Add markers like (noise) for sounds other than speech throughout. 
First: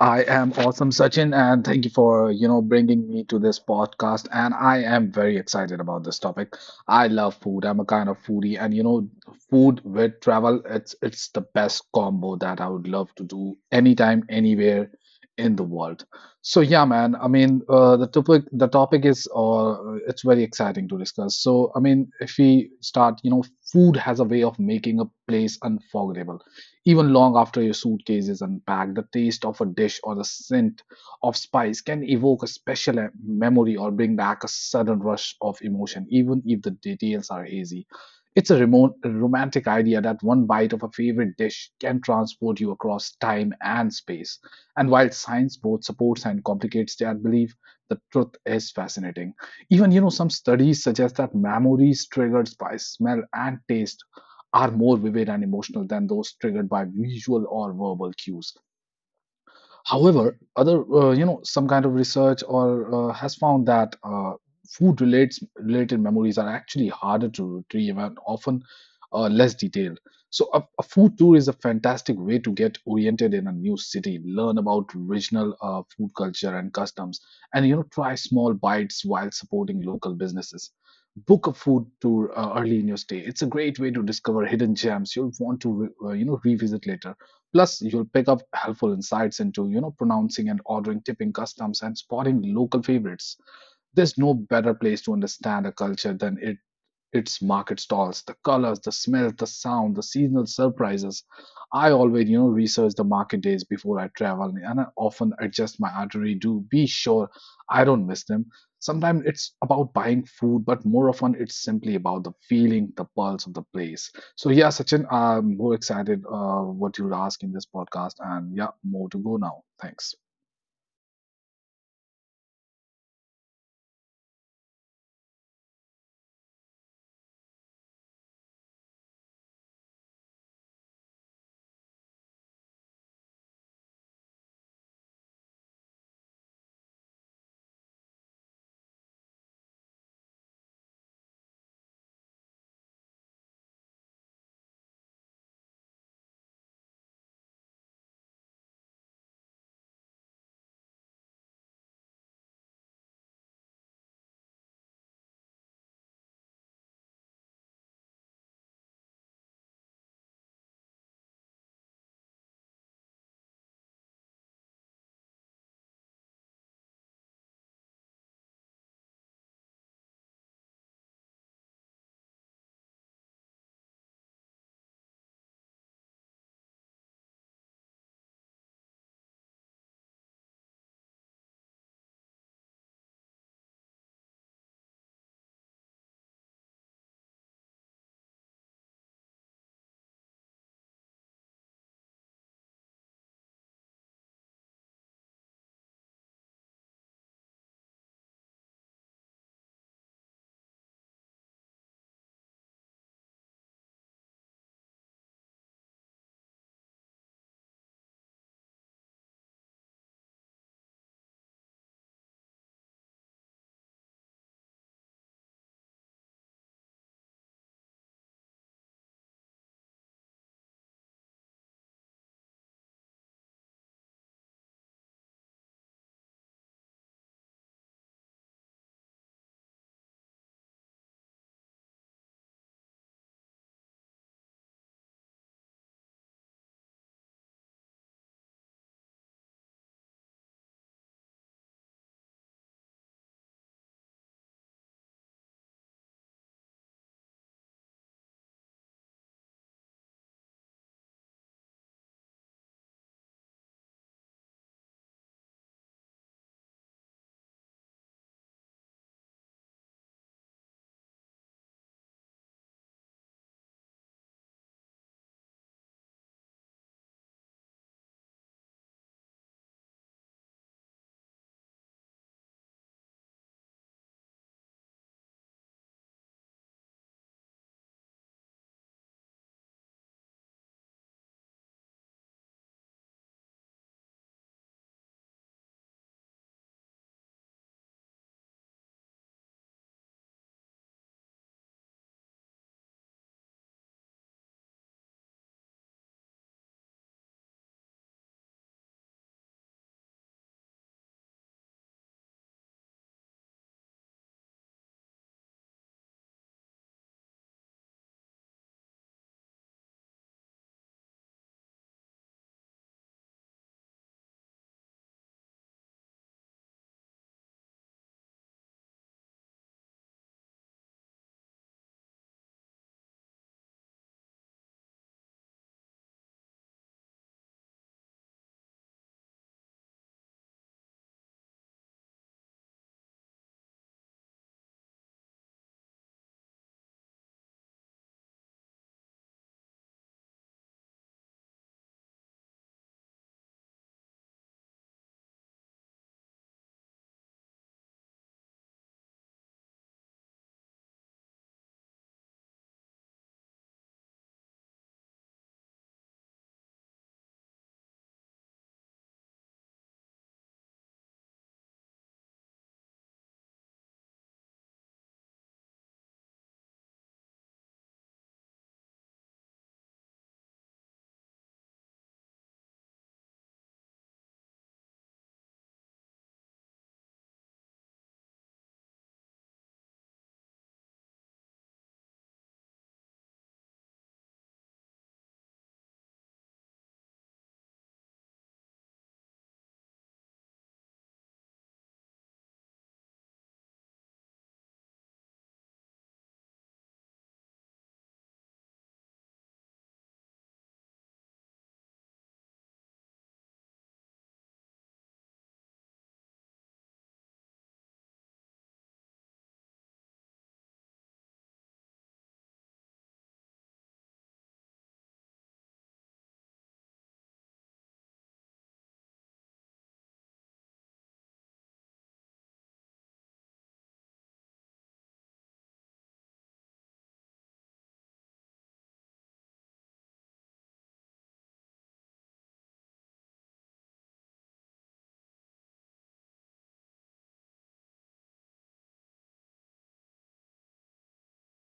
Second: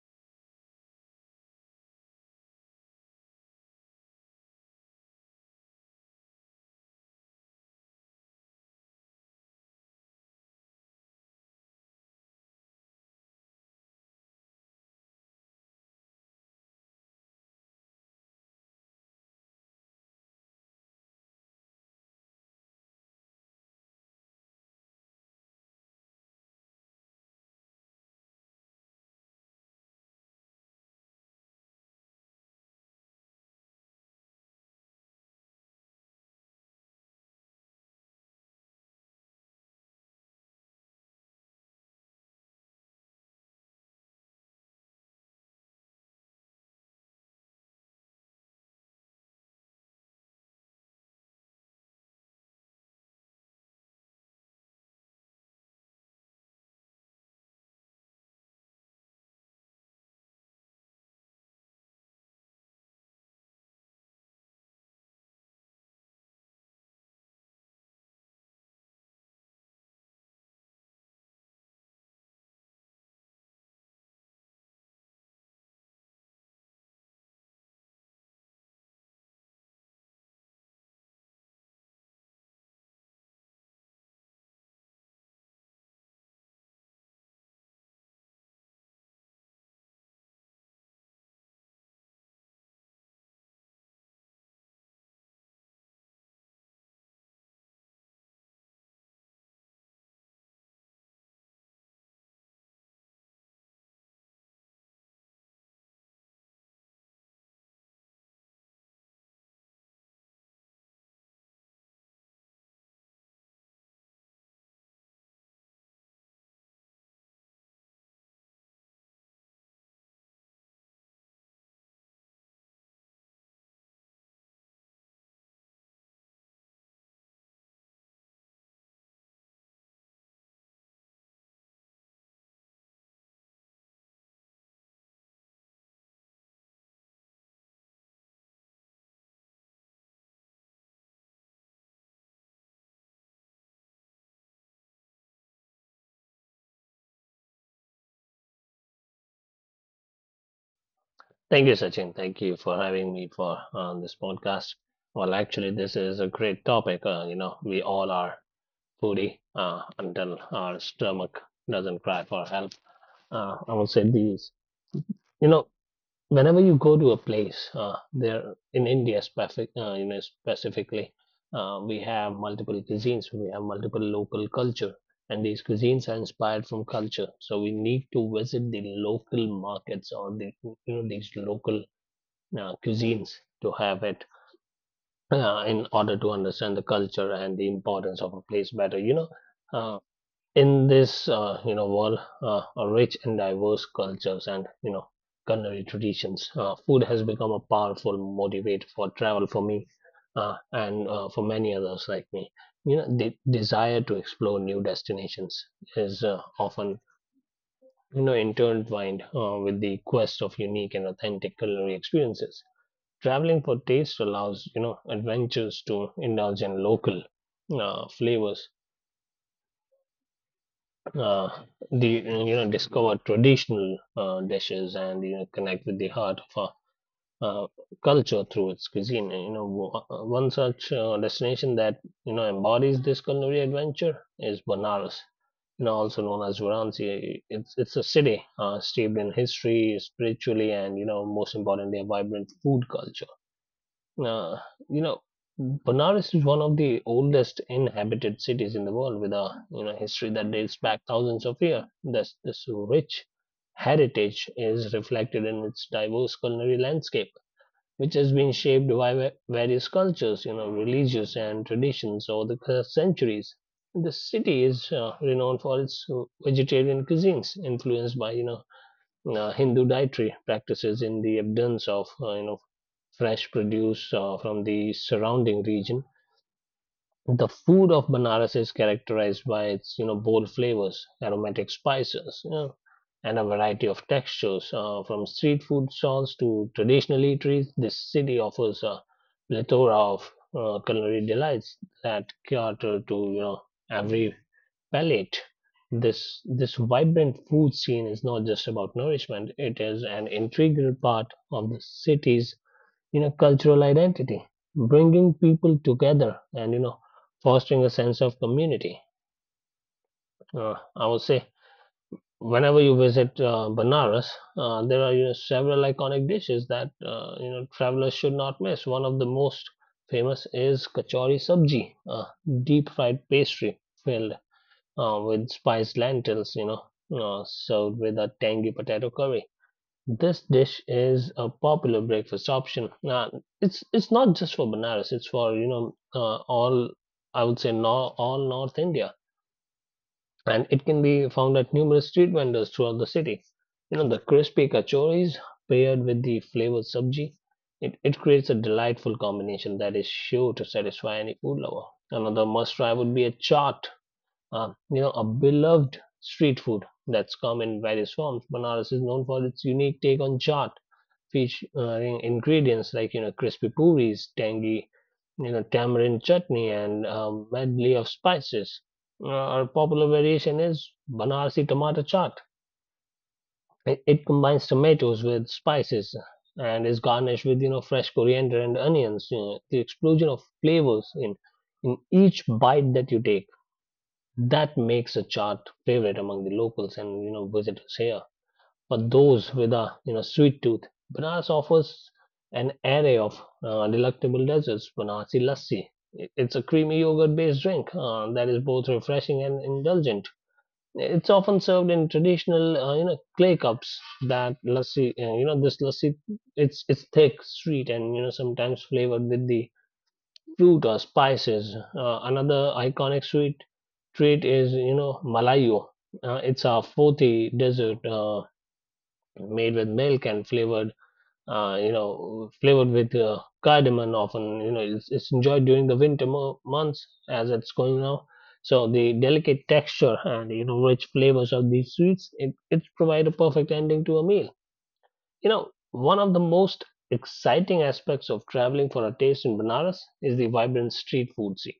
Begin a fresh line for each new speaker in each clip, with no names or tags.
I am awesome, Sachin, and thank you for, bringing me to this podcast. And I am very excited about this topic. I love food. I'm a kind of foodie, and food with travel, it's the best combo that I would love to do anytime, anywhere in the world. So yeah, man. The topic is, it's very exciting to discuss. So if we start, food has a way of making a place unforgettable. Even long after your suitcase is unpacked, the taste of a dish or the scent of spice can evoke a special memory or bring back a sudden rush of emotion, even if the details are hazy. It's a remote, romantic idea that one bite of a favorite dish can transport you across time and space. And while science both supports and complicates that belief, the truth is fascinating. Even, some studies suggest that memories triggered by smell and taste are more vivid and emotional than those triggered by visual or verbal cues. However, other some kind of research or has found that food relates related memories are actually harder to retrieve and often less detailed. So a food tour is a fantastic way to get oriented in a new city, learn about regional food culture and customs, and try small bites while supporting local businesses. Book a food tour early in your stay. It's a great way to discover hidden gems you'll want to revisit later. Plus, you'll pick up helpful insights into, pronouncing and ordering tipping customs and spotting local favorites. There's no better place to understand a culture than it its market stalls, the colors, the smells, the sound, the seasonal surprises. I always, research the market days before I travel, and I often adjust my itinerary to be sure I don't miss them. Sometimes it's about buying food, but more often it's simply about the feeling, the pulse of the place. So yeah, Sachin, I'm more excited what you'll ask in this podcast, and yeah, more to go now. Thanks.
Thank you, Sachin. Thank you for having me for on this podcast. Actually, this is a great topic. We all are foodie until our stomach doesn't cry for help. I will say these. You know, whenever you go to a place, there in India specific, specifically, we have multiple cuisines. We have multiple local culture, and these cuisines are inspired from culture. So we need to visit the local markets or the these local cuisines to have it in order to understand the culture and the importance of a place better. Uh, in this world, a rich and diverse cultures and culinary traditions, food has become a powerful motivator for travel for me and for many others like me. You know, the desire to explore new destinations is often intertwined with the quest of unique and authentic culinary experiences. Traveling for taste allows, you know, adventures to indulge in local flavors. Uh, the you know discover traditional dishes and connect with the heart of our culture through its cuisine. One such destination that embodies this culinary adventure is Banaras. You know, also known as Varanasi, it's a city steeped in history, spiritually, and, you know, most importantly, a vibrant food culture. Uh, you know, Benares is one of the oldest inhabited cities in the world with a history that dates back thousands of years. This rich heritage is reflected in its diverse culinary landscape, which has been shaped by various cultures, you know, religious and traditions over the centuries. The city is renowned for its vegetarian cuisines, influenced by Hindu dietary practices in the abundance of fresh produce from the surrounding region. The food of Banaras is characterized by its, you know, bold flavors, aromatic spices, you know, and a variety of textures. From street food stalls to traditional eateries, this city offers a plethora of culinary delights that cater to, you know, every palate. This vibrant food scene is not just about nourishment; it is an integral part of the city's cultural identity, bringing people together and fostering a sense of community. I would say whenever you visit Banaras, there are, you know, several iconic dishes that travelers should not miss. One of the most famous is kachori sabji, a deep fried pastry filled with spiced lentils. Served with a tangy potato curry. This dish is a popular breakfast option. Now, it's not just for Banaras; it's for, all, I would say, no, all North India, and it can be found at numerous street vendors throughout the city. You know, the crispy kachoris paired with the flavored sabji, it creates a delightful combination that is sure to satisfy any food lover. Another must try would be a chaat. You know, a beloved street food that's come in various forms. Banaras is known for its unique take on chaat fish ingredients like, you know, crispy puris, tangy, tamarind chutney, and medley of spices. Our popular variation is Banarsi tomato chaat. It combines tomatoes with spices and is garnished with, fresh coriander and onions. You know, the explosion of flavors in each bite that you take, that makes a chaat favorite among the locals and, visitors here for those with a sweet tooth. Banaras offers an array of delectable desserts. Banasi lassi. It's a creamy yogurt-based drink that is both refreshing and indulgent. It's often served in traditional, you know, clay cups. That lassi, you know, this lassi, it's thick, sweet, and, sometimes flavored with the fruit or spices. Another iconic sweet treat is, malayo. It's a 40 dessert made with milk and flavored, flavored with cardamom. Often, you know, it's enjoyed during the winter months as it's going now. So the delicate texture and, rich flavors of these sweets, it provide a perfect ending to a meal. You know, one of the most exciting aspects of traveling for a taste in Banaras is the vibrant street food scene.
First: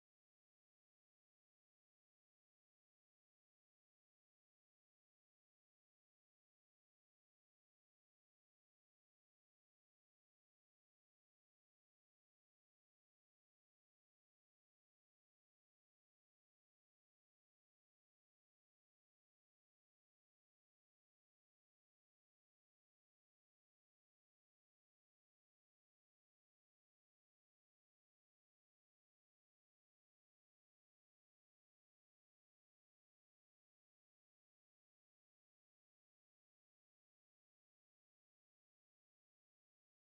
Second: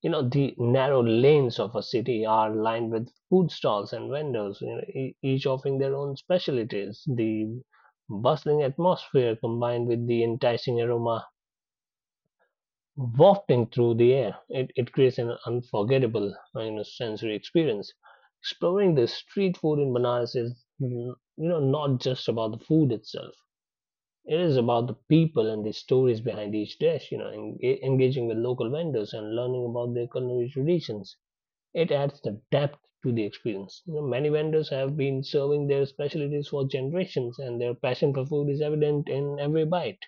You know, the narrow lanes of a city are lined with food stalls and vendors, you know, each offering their own specialties. The bustling atmosphere combined with the enticing aroma wafting through the air, it creates an unforgettable, you know, sensory experience. Exploring the street food in Banaras is, not just about the food itself. It is about the people and the stories behind each dish. You know, engaging with local vendors and learning about their culinary traditions, it adds the depth to the experience. You know, many vendors have been serving their specialties for generations, and their passion for food is evident in every bite.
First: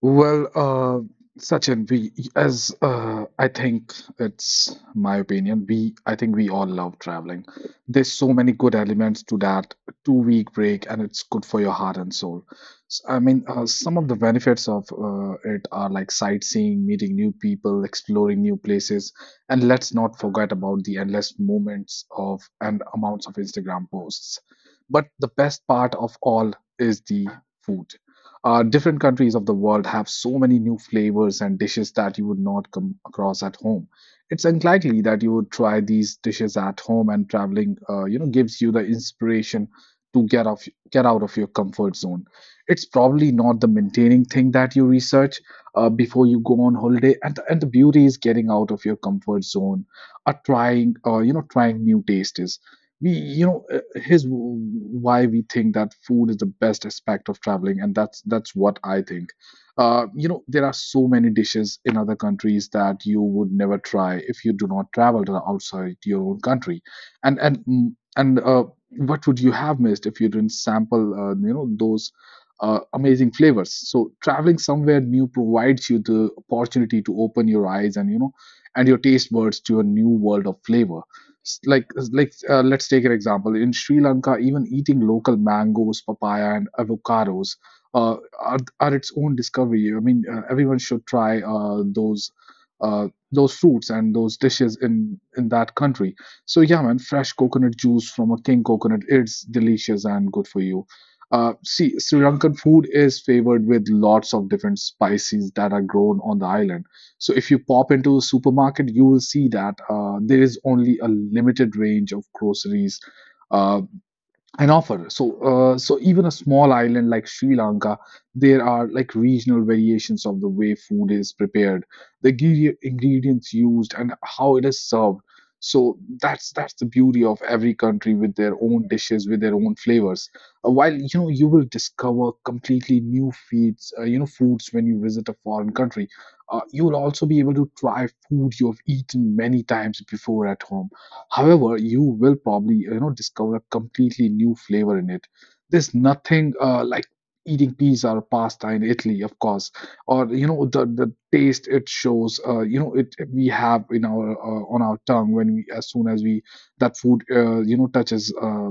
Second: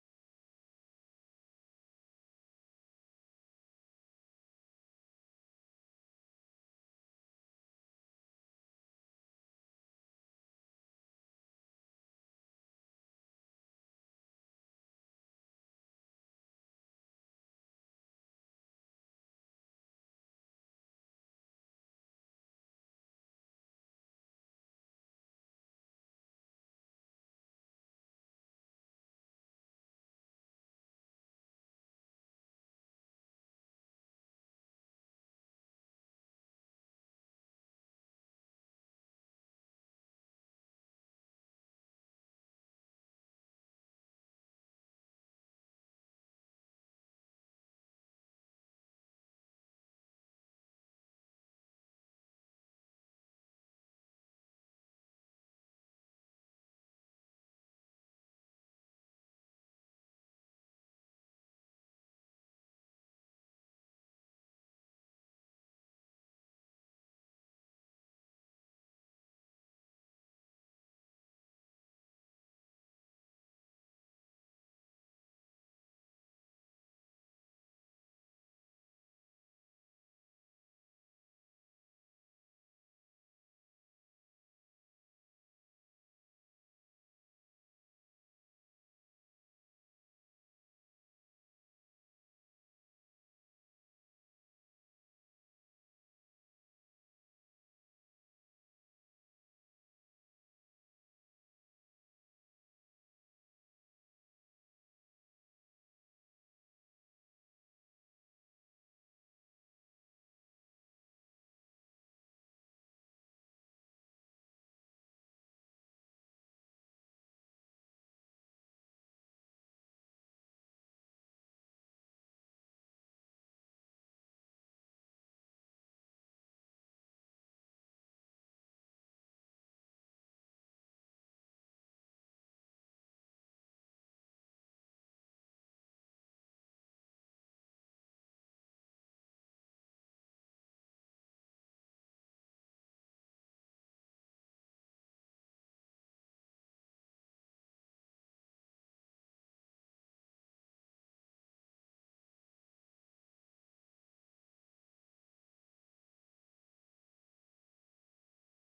Well, Sachin, we as I think it's my opinion. We I think we all love traveling. There's so many good elements to that 2 week break, and it's good for your heart and soul. Some of the benefits of it are like sightseeing, meeting new people, exploring new places, and let's not forget about the endless moments of and amounts of Instagram posts. But the best part of all is the food. Different countries of the world have so many new flavors and dishes that you would not come across at home. It's unlikely that you would try these dishes at home, and traveling, gives you the inspiration to get off, get out of your comfort zone. It's probably not the maintaining thing that you research before you go on holiday, and the beauty is getting out of your comfort zone, trying new tastes we you know here's why we think that food is the best aspect of traveling, and that's what I think. There are so many dishes in other countries that you would never try if you do not travel to the outside your own country. And mm, and What would you have missed if you didn't sample those amazing flavors? So traveling somewhere new provides you the opportunity to open your eyes, and and your taste buds to a new world of flavor. S- Like, let's take an example. In Sri Lanka, even eating local mangoes, papaya, and avocados are its own discovery. Everyone should try those fruits and those dishes in that country. So yeah, man, fresh coconut juice from a king coconut, it's delicious and good for you. See, Sri Lankan food is favored with lots of different spices that are grown on the island. So if you pop into a supermarket, you will see that there is only a limited range of groceries uh, an offer. So, so even a small island like Sri Lanka, there are like regional variations of the way food is prepared, the ingredients used, and how it is served. So that's the beauty of every country with their own dishes, with their own flavors. While you will discover completely new feeds, foods when you visit a foreign country. You will also be able to try food you have eaten many times before at home. However, you will probably discover a completely new flavor in it. There's nothing like eating pizza or pasta in Italy, of course, or the taste it shows. It we have in our on our tongue when we as soon as we that food touches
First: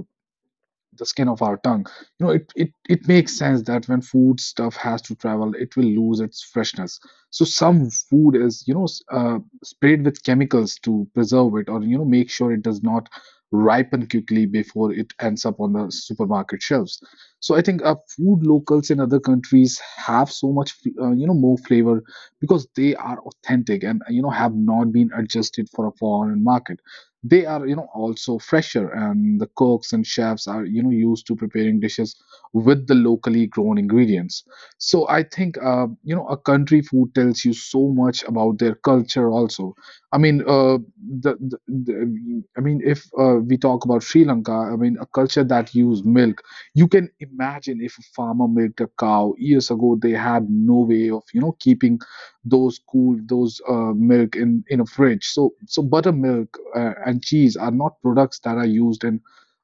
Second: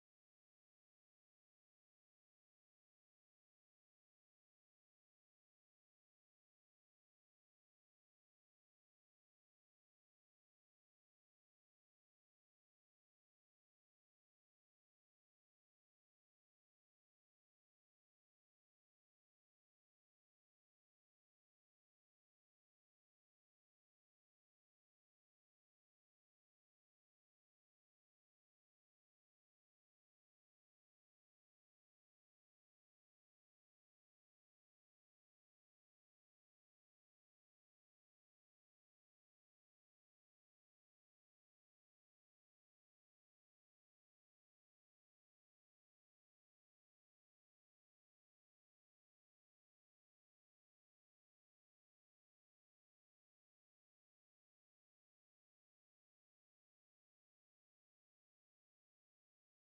the skin of our tongue. It makes sense that when food stuff has to travel it will lose its freshness. So some food is sprayed with chemicals to preserve it, or make sure it does not ripen quickly before it ends up on the supermarket shelves. So I think food locals in other countries have so much more flavor because they are authentic, and have not been adjusted for a foreign market. They are also fresher, and the cooks and chefs are used to preparing dishes with the locally grown ingredients. So I think a country food tells you so much about their culture also. I mean the I mean If we talk about Sri Lanka, I mean a culture that used milk, you can imagine if a farmer milked a cow years ago they had no way of keeping those cool those milk in a fridge. So buttermilk and cheese are not products that are used in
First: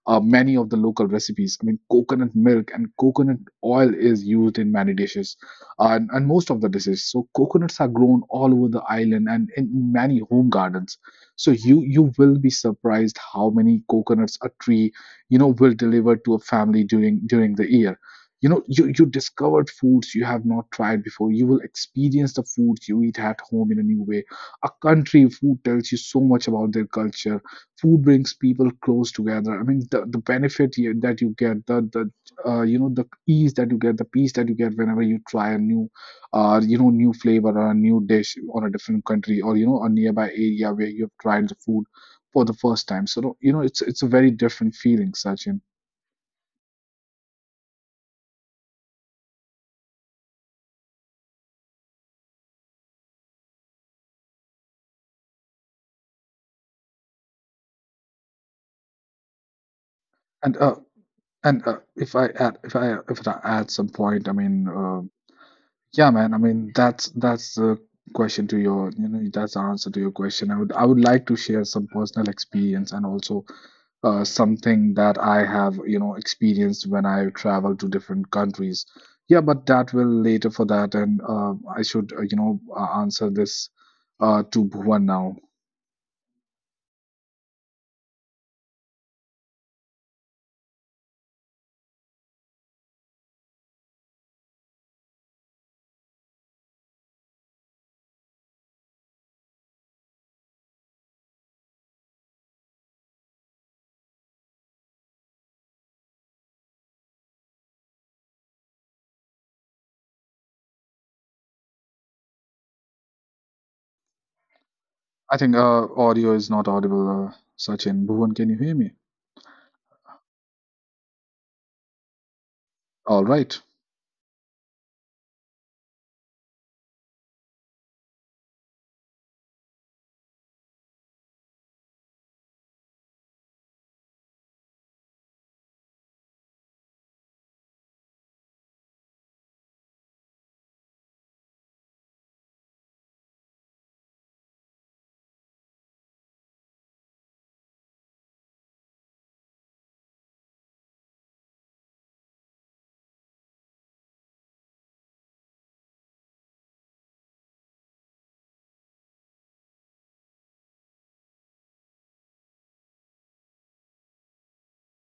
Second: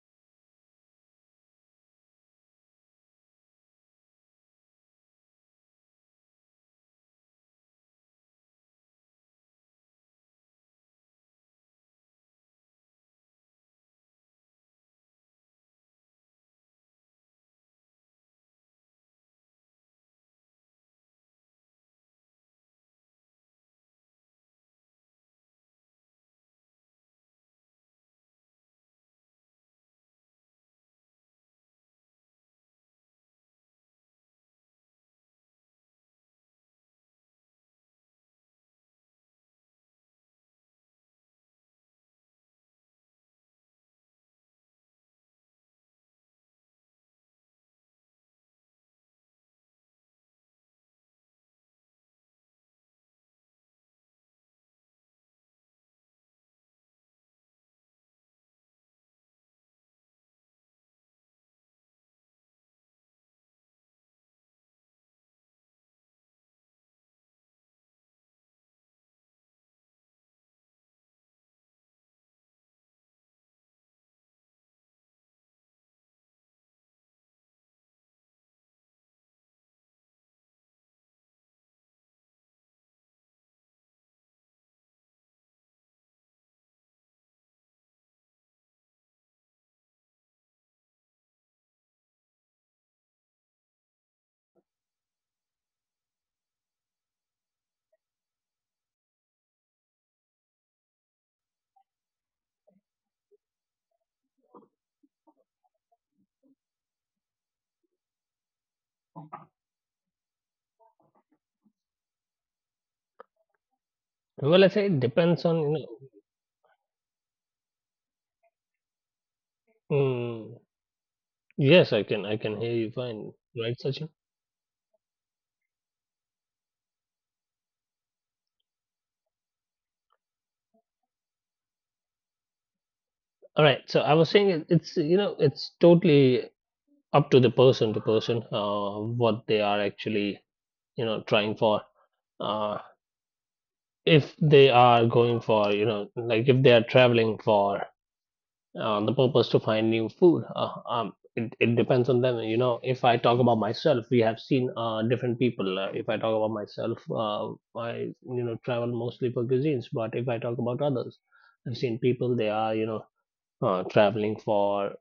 many of the local recipes. I mean coconut milk and coconut oil is used in many dishes and most of the dishes. So coconuts are grown all over the island and in many home gardens. So you will be surprised how many coconuts a tree will deliver to a family during the year. You discovered foods you have not tried before. You will experience the foods you eat at home in a new way. A country food tells you so much about their culture. Food brings people close together. I mean the benefit that you get, the ease that you get, the peace that you get whenever you try a new new flavor or a new dish on a different country, or a nearby area where you've tried the food for the first time. So it's a very different feeling, Sachin. and uh, And if I add some point, yeah, man. I mean, that's the question to your, that's the answer to your question. I would like to share some personal experience, and also something that I have, experienced when I travel to different countries. Yeah, but that will later for that, and I should, answer this to Bhuvan now.
Well, I say it
I
depends
think
on,
audio is not audible, Sachin. Bhuvan, can you hear me?
Mm, yes, I can hear you
All
fine,
right.
right, Sachin? All right. So I was saying, it's it's totally up to the person to person what they are actually trying for. Uh, if they are going for, like if they are traveling for the purpose to find new food. It depends on them. You know, if I talk about myself, we have seen different people. If I talk about myself, I, travel mostly for cuisines. But if I talk about others, I've seen people. They are, traveling for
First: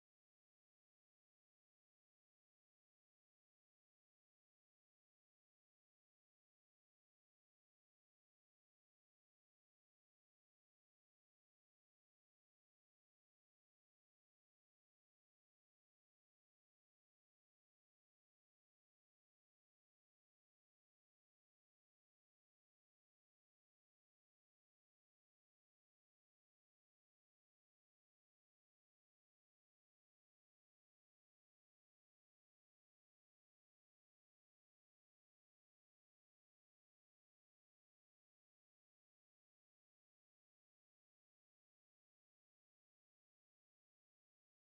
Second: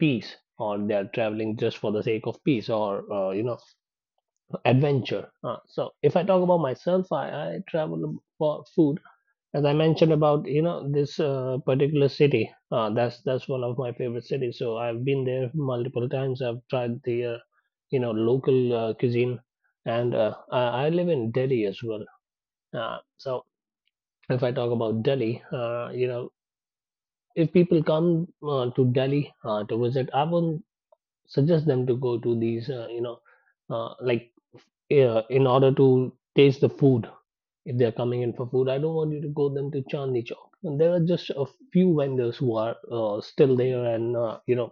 peace, or they are traveling just for the sake of peace, or, adventure. So if I talk about myself, I travel for food as I mentioned about, this particular city, that's one of my favorite cities. So I've been there multiple times. I've tried the, local cuisine, and I live in Delhi as well. So if I talk about Delhi, if people come to Delhi to visit, I won't suggest them to go to these, uh, like in order to taste the food. If they're coming in for food, I don't want you to go them to Chandni Chowk. And there are just a few vendors who are still there and,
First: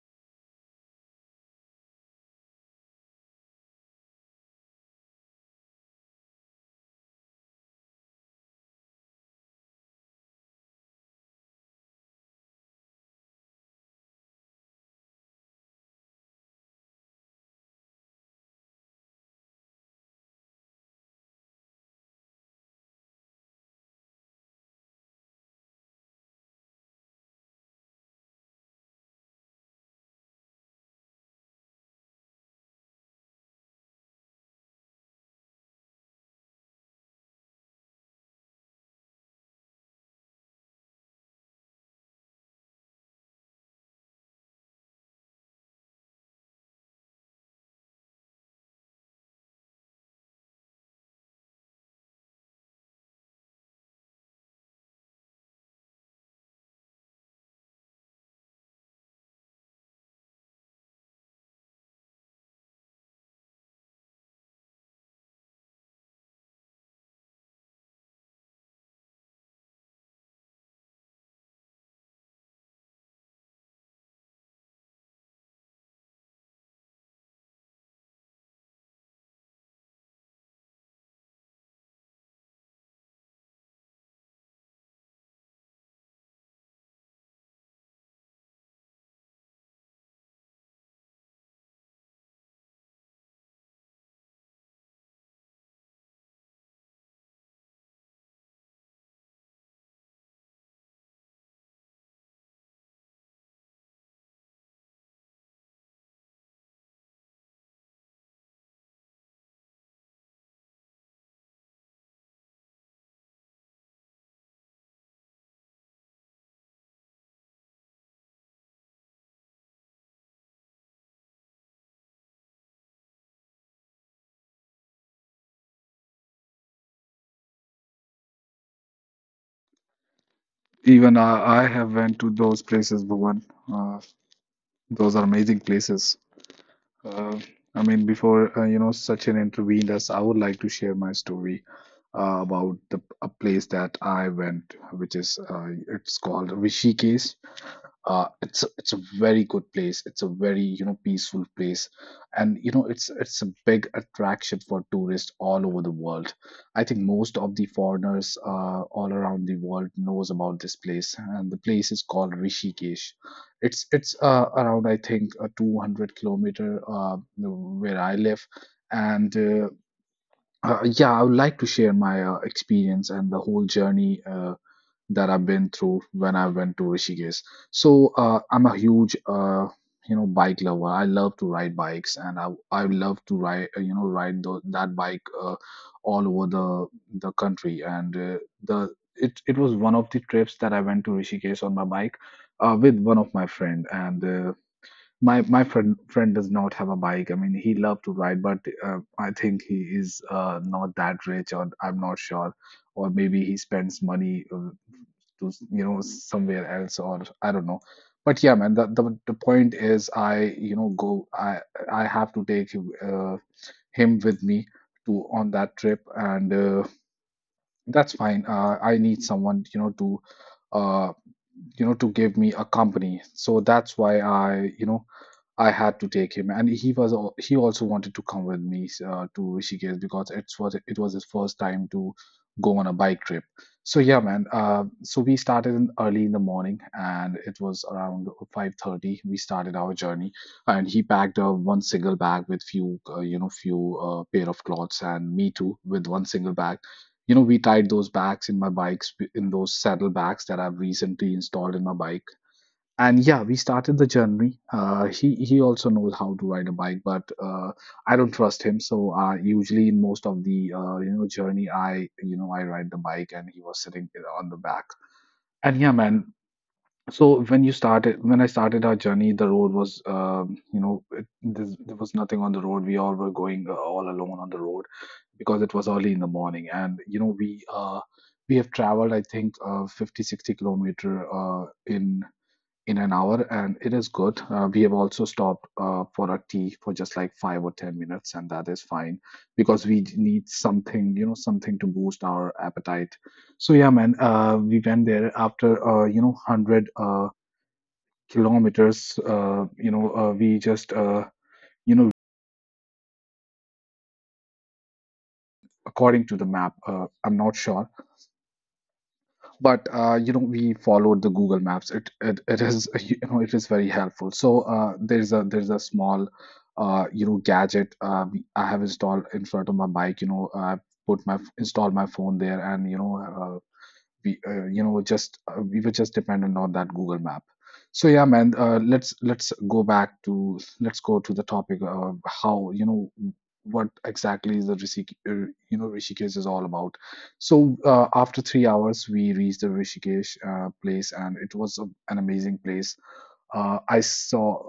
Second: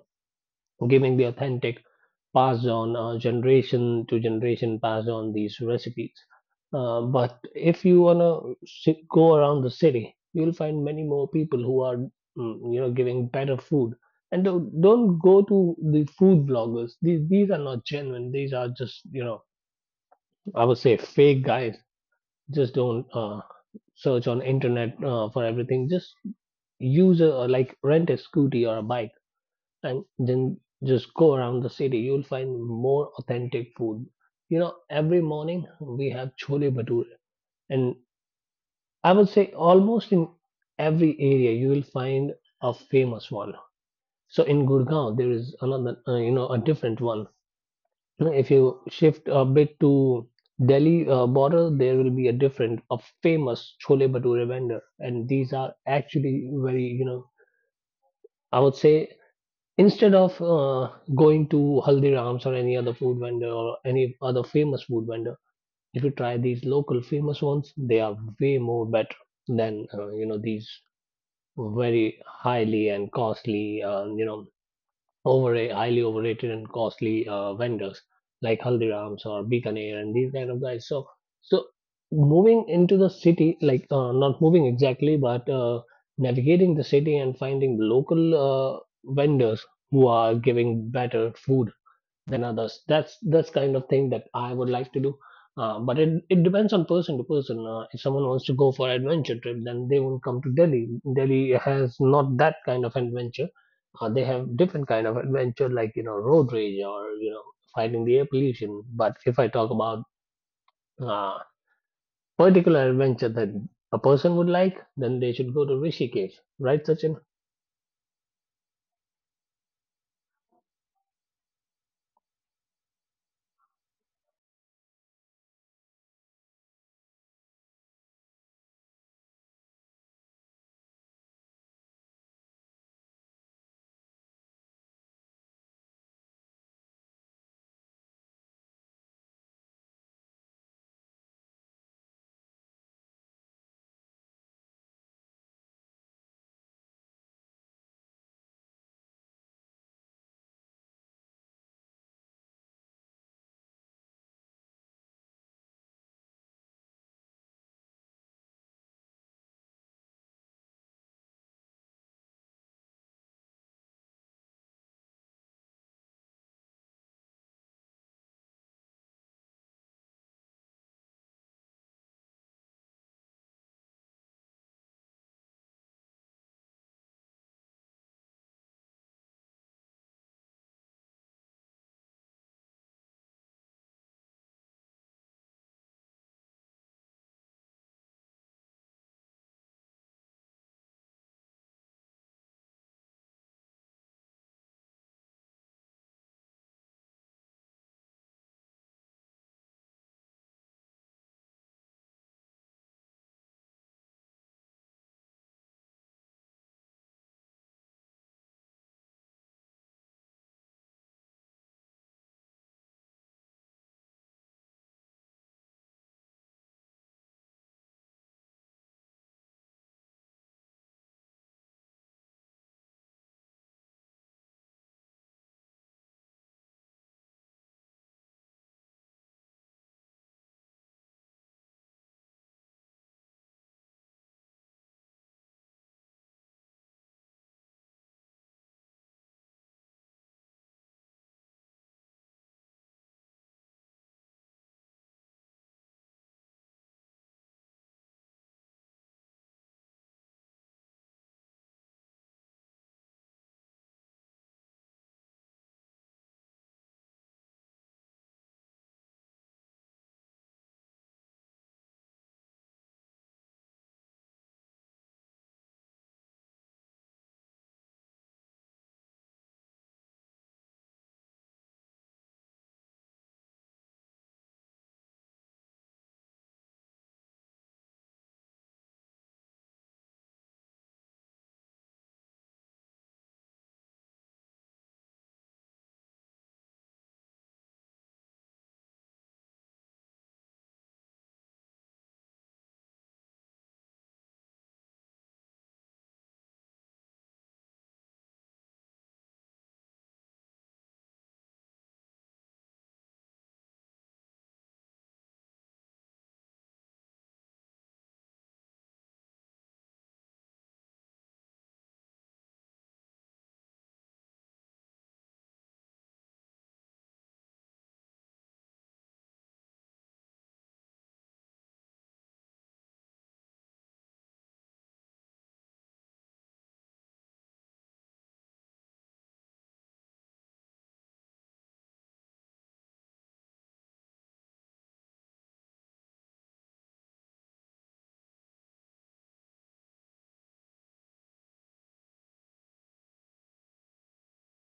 giving the authentic, passed on, generation to generation, passed on these recipes. But if you wanna go around the city, you'll find many more people who are, giving better food. And don't go to the food bloggers. These are not genuine. These are just, I would say, fake guys. Just don't search on internet for everything. Just use a, like, rent a scooty or a bike, and then just go around the city. You'll find more authentic food. You know, every morning we have chole bhature, and I would say almost in every area you will find a famous one. So in Gurgaon there is another, a different one. Now, if you shift a bit to Delhi border, there will be a different, a famous chole bhature vendor, and these are actually very, you know, I would say, instead of going to Haldiram's or any other food vendor or any other famous food vendor, if you try these local famous ones, they are way more better than, these very highly and costly, over highly overrated and costly vendors like Haldiram's or Bikaner and these kind of guys. So moving into the city, like, not moving exactly, but navigating the city and finding local vendors who are giving better food than others. That's kind of thing that I would like to do. But it depends on person to person. If someone wants to go for adventure trip, then they won't come to Delhi. Delhi has not that kind of adventure. They have different kind of adventure, like, you know, road rage or, fighting the air pollution. But if I talk about uh, particular adventure that a person would like, then they should go to Rishikesh, right, Sachin?
Even I have went to those places, Bhuvan. Uh, those are amazing places. Uh, Before Sachin intervened us, I would like to share my story about the a place that I went, which is it's called Rishikesh. It's a very good place. It's a very, peaceful place. And it's a big attraction for tourists all over the world. I think most of the foreigners all around the world knows about this place, and the place is called Rishikesh. It's around I think a 200 kilometer where I live, and yeah, I would like to share my experience and the whole journey. That I've been through when I went to Rishikesh. So I'm a huge bike lover. I love to ride bikes, and I love to ride that bike all over the country. And the it it was one of the trips that I went to Rishikesh on my bike with one of my friend and. Uh, my friend does not have a bike. I mean, he loved to ride, but I think he is not that rich, or I'm not sure, or maybe he spends money to you know somewhere else, or I don't know. But yeah, man, the point is I you know go I have to take uh, him with me to on that trip, and that's fine. I need someone to uh to give me a company. So that's why I you know I had to take him, and he also wanted to come with me to Rishikesh, because it was his first time to go on a bike trip. So yeah, man. So we started in early in the morning, and it was around 5:30. We started our journey, and he packed one single bag with few few pair of clothes, and me too with one single bag. You know, we tied those bags in my bikes, in those saddle bags that I've recently installed in my bike. And yeah, we started the journey. He also knows how to ride a bike, but I don't trust him. So usually in most of the journey I you know I ride the bike and he was sitting on the back. And yeah, man, so when I started our journey, the road was there was nothing on the road. We all were going all alone on the road, because it was early in the morning. And you know, uh, we have traveled, I think, 50 60 kilometer uh, in in an hour, and it is good. We have also stopped for a tea for just like 5 or 10 minutes, and that is fine, because need something, you know, something to boost our appetite. So yeah, man, we went there after 100 kilometers. You know, we just you know According to the map, i'm not sure, but we followed the Google Maps. It is (laughs) you know it is very helpful. So there's a small gadget I have installed in front of my bike. You know, I put my install my phone there. And you know, we were just dependent on that google map. So yeah, man, let's go to the topic of how, you know, what exactly is the Rishik- you know rishikesh is all about. So after 3 hours we reached the rishikesh place, and an amazing place. I saw